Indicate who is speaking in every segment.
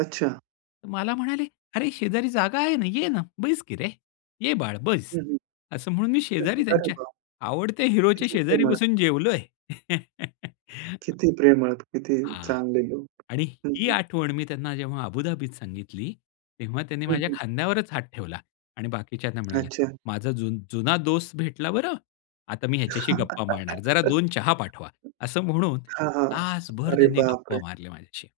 Speaker 1: अच्छा.
Speaker 2: तर मला म्हणाले, "अरे शेजारी जागा आहे ना, ये ना, बैस की रे. ये बाळ, बैस."
Speaker 1: हं, हं.
Speaker 2: असं म्हणून मी शेजारी
Speaker 1: [unintelligible] अरे
Speaker 2: त्यांच्या,
Speaker 1: बाप!
Speaker 2: आवडत्या हिरोच्या
Speaker 1: किती
Speaker 2: शेजारी
Speaker 1: प्रेमळ.
Speaker 2: बसून जेवलोय.
Speaker 1: किती प्रेमळ, किती
Speaker 2: हां.
Speaker 1: चांगले लोक.
Speaker 2: आणि
Speaker 1: हं,
Speaker 2: ही
Speaker 1: हं.
Speaker 2: आठवण मी त्यांना जेव्हा अबुधाबीत सांगितली, तेव्हा त्यांनी
Speaker 1: हं,
Speaker 2: माझ्या
Speaker 1: हं.
Speaker 2: खांद्यावरच हात ठेवला. आणि बाकीच्यांना म्हणाला,
Speaker 1: अच्छा.
Speaker 2: "माझा जुन जुना दोस्त भेटला बरं! आता मी ह्याच्याशी गप्पा मारणार, जरा 2 चहा पाठवा." असं म्हणून
Speaker 1: हां, हां,
Speaker 2: तासभर
Speaker 1: अरे
Speaker 2: त्यांनी गप्पा
Speaker 1: बापरे!
Speaker 2: मारल्या माझ्याशी.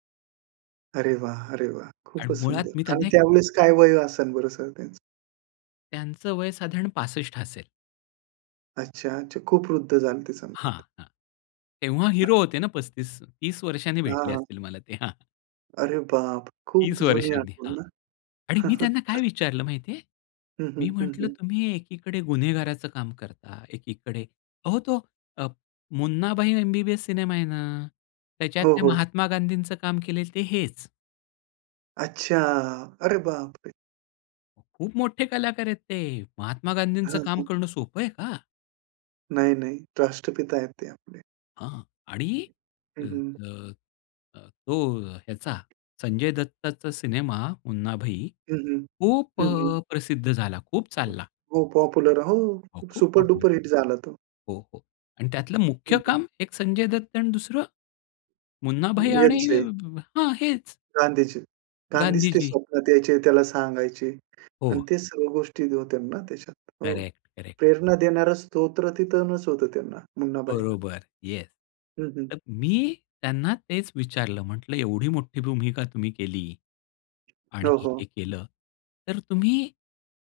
Speaker 1: अरे वाह! अरे वाह!
Speaker 2: आणि
Speaker 1: खूपच
Speaker 2: मुळात
Speaker 1: सुंदर!
Speaker 2: मी
Speaker 1: आणि
Speaker 2: त्यांना एक
Speaker 1: त्यावेळेस काय वय असेल बरं सर त्यांचं?
Speaker 2: त्यांचं वय साधारण 65 असेल.
Speaker 1: अच्छा, अच्छा, खूप वृद्ध झाले होते
Speaker 2: हां,
Speaker 1: सांगतात.
Speaker 2: हां. तेव्हा हिरो
Speaker 1: हां.
Speaker 2: होते ना 35 30 वर्षांनी
Speaker 1: हां,
Speaker 2: भेटले
Speaker 1: हां.
Speaker 2: असतील मला ते, हां.
Speaker 1: अरे बाप! खूप
Speaker 2: 30
Speaker 1: जुनी
Speaker 2: वर्षांनी, हां.
Speaker 1: आठवण ना!
Speaker 2: आणि मी त्यांना काय विचारलं माहिती आहे?
Speaker 1: हं, हं.
Speaker 2: मी
Speaker 1: हं,
Speaker 2: म्हटलं
Speaker 1: हं.
Speaker 2: तुम्ही एकीकडे गुन्हेगाराचं काम करता, एकीकडे अहो तो अ, मुन्नाभाई एमबीबीएस सिनेमा आहे ना,
Speaker 1: हो,
Speaker 2: त्याच्यातल्या
Speaker 1: हो.
Speaker 2: महात्मा गांधींचं काम केलेलं ते हेच.
Speaker 1: अच्छा, अरे बापरे!
Speaker 2: अहो खूप मोठे कलाकार आहेत ते! महात्मा गांधींचं
Speaker 1: हां,
Speaker 2: काम
Speaker 1: हां.
Speaker 2: करणं सोपं आहे का!?
Speaker 1: नाही नाही, राष्ट्रपिता आहेत ते आपले.
Speaker 2: हां. आणि अ,
Speaker 1: हं, हं.
Speaker 2: अ, अ, तो ह्याचा, संजय दत्तचा सिनेमा मुन्नाभाई,
Speaker 1: हं, हं.
Speaker 2: खूप
Speaker 1: हं,
Speaker 2: अ,
Speaker 1: हं.
Speaker 2: प्रसिद्ध झाला, खूप चालला.
Speaker 1: हो पॉप्युलर, हो
Speaker 2: हो, खूप पॉप्युलर.
Speaker 1: सुपर-डुपर हिट झाला तो.
Speaker 2: हो, हो आणि त्यातलं मुख्य
Speaker 1: हं, हं.
Speaker 2: काम एक संजय दत्त आणि दुसरं, मुन्नाभाई आणि
Speaker 1: यांचे.
Speaker 2: हां, हेच.
Speaker 1: गांधीजी. गांधीच ते
Speaker 2: गांधीजी.
Speaker 1: स्वप्नात यायचे, त्याला सांगायचे. आणि
Speaker 2: हो.
Speaker 1: ते सर्व गोष्टी होत्या ना त्याच्यात. हो,
Speaker 2: करेक्ट, करेक्ट.
Speaker 1: प्रेरणा देणारं स्तोत्र तिथूनच होतं त्यांना, मुन्नाभाईला.
Speaker 2: बरोबर, येस.
Speaker 1: हं, हं.
Speaker 2: तर मी त्यांना तेच विचारलं, म्हटलं एवढी मोठी भूमिका तुम्ही केली आणि
Speaker 1: हो, हो.
Speaker 2: हे केलं, तर तुम्ही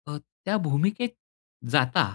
Speaker 2: अ, त्या भूमिकेत जाता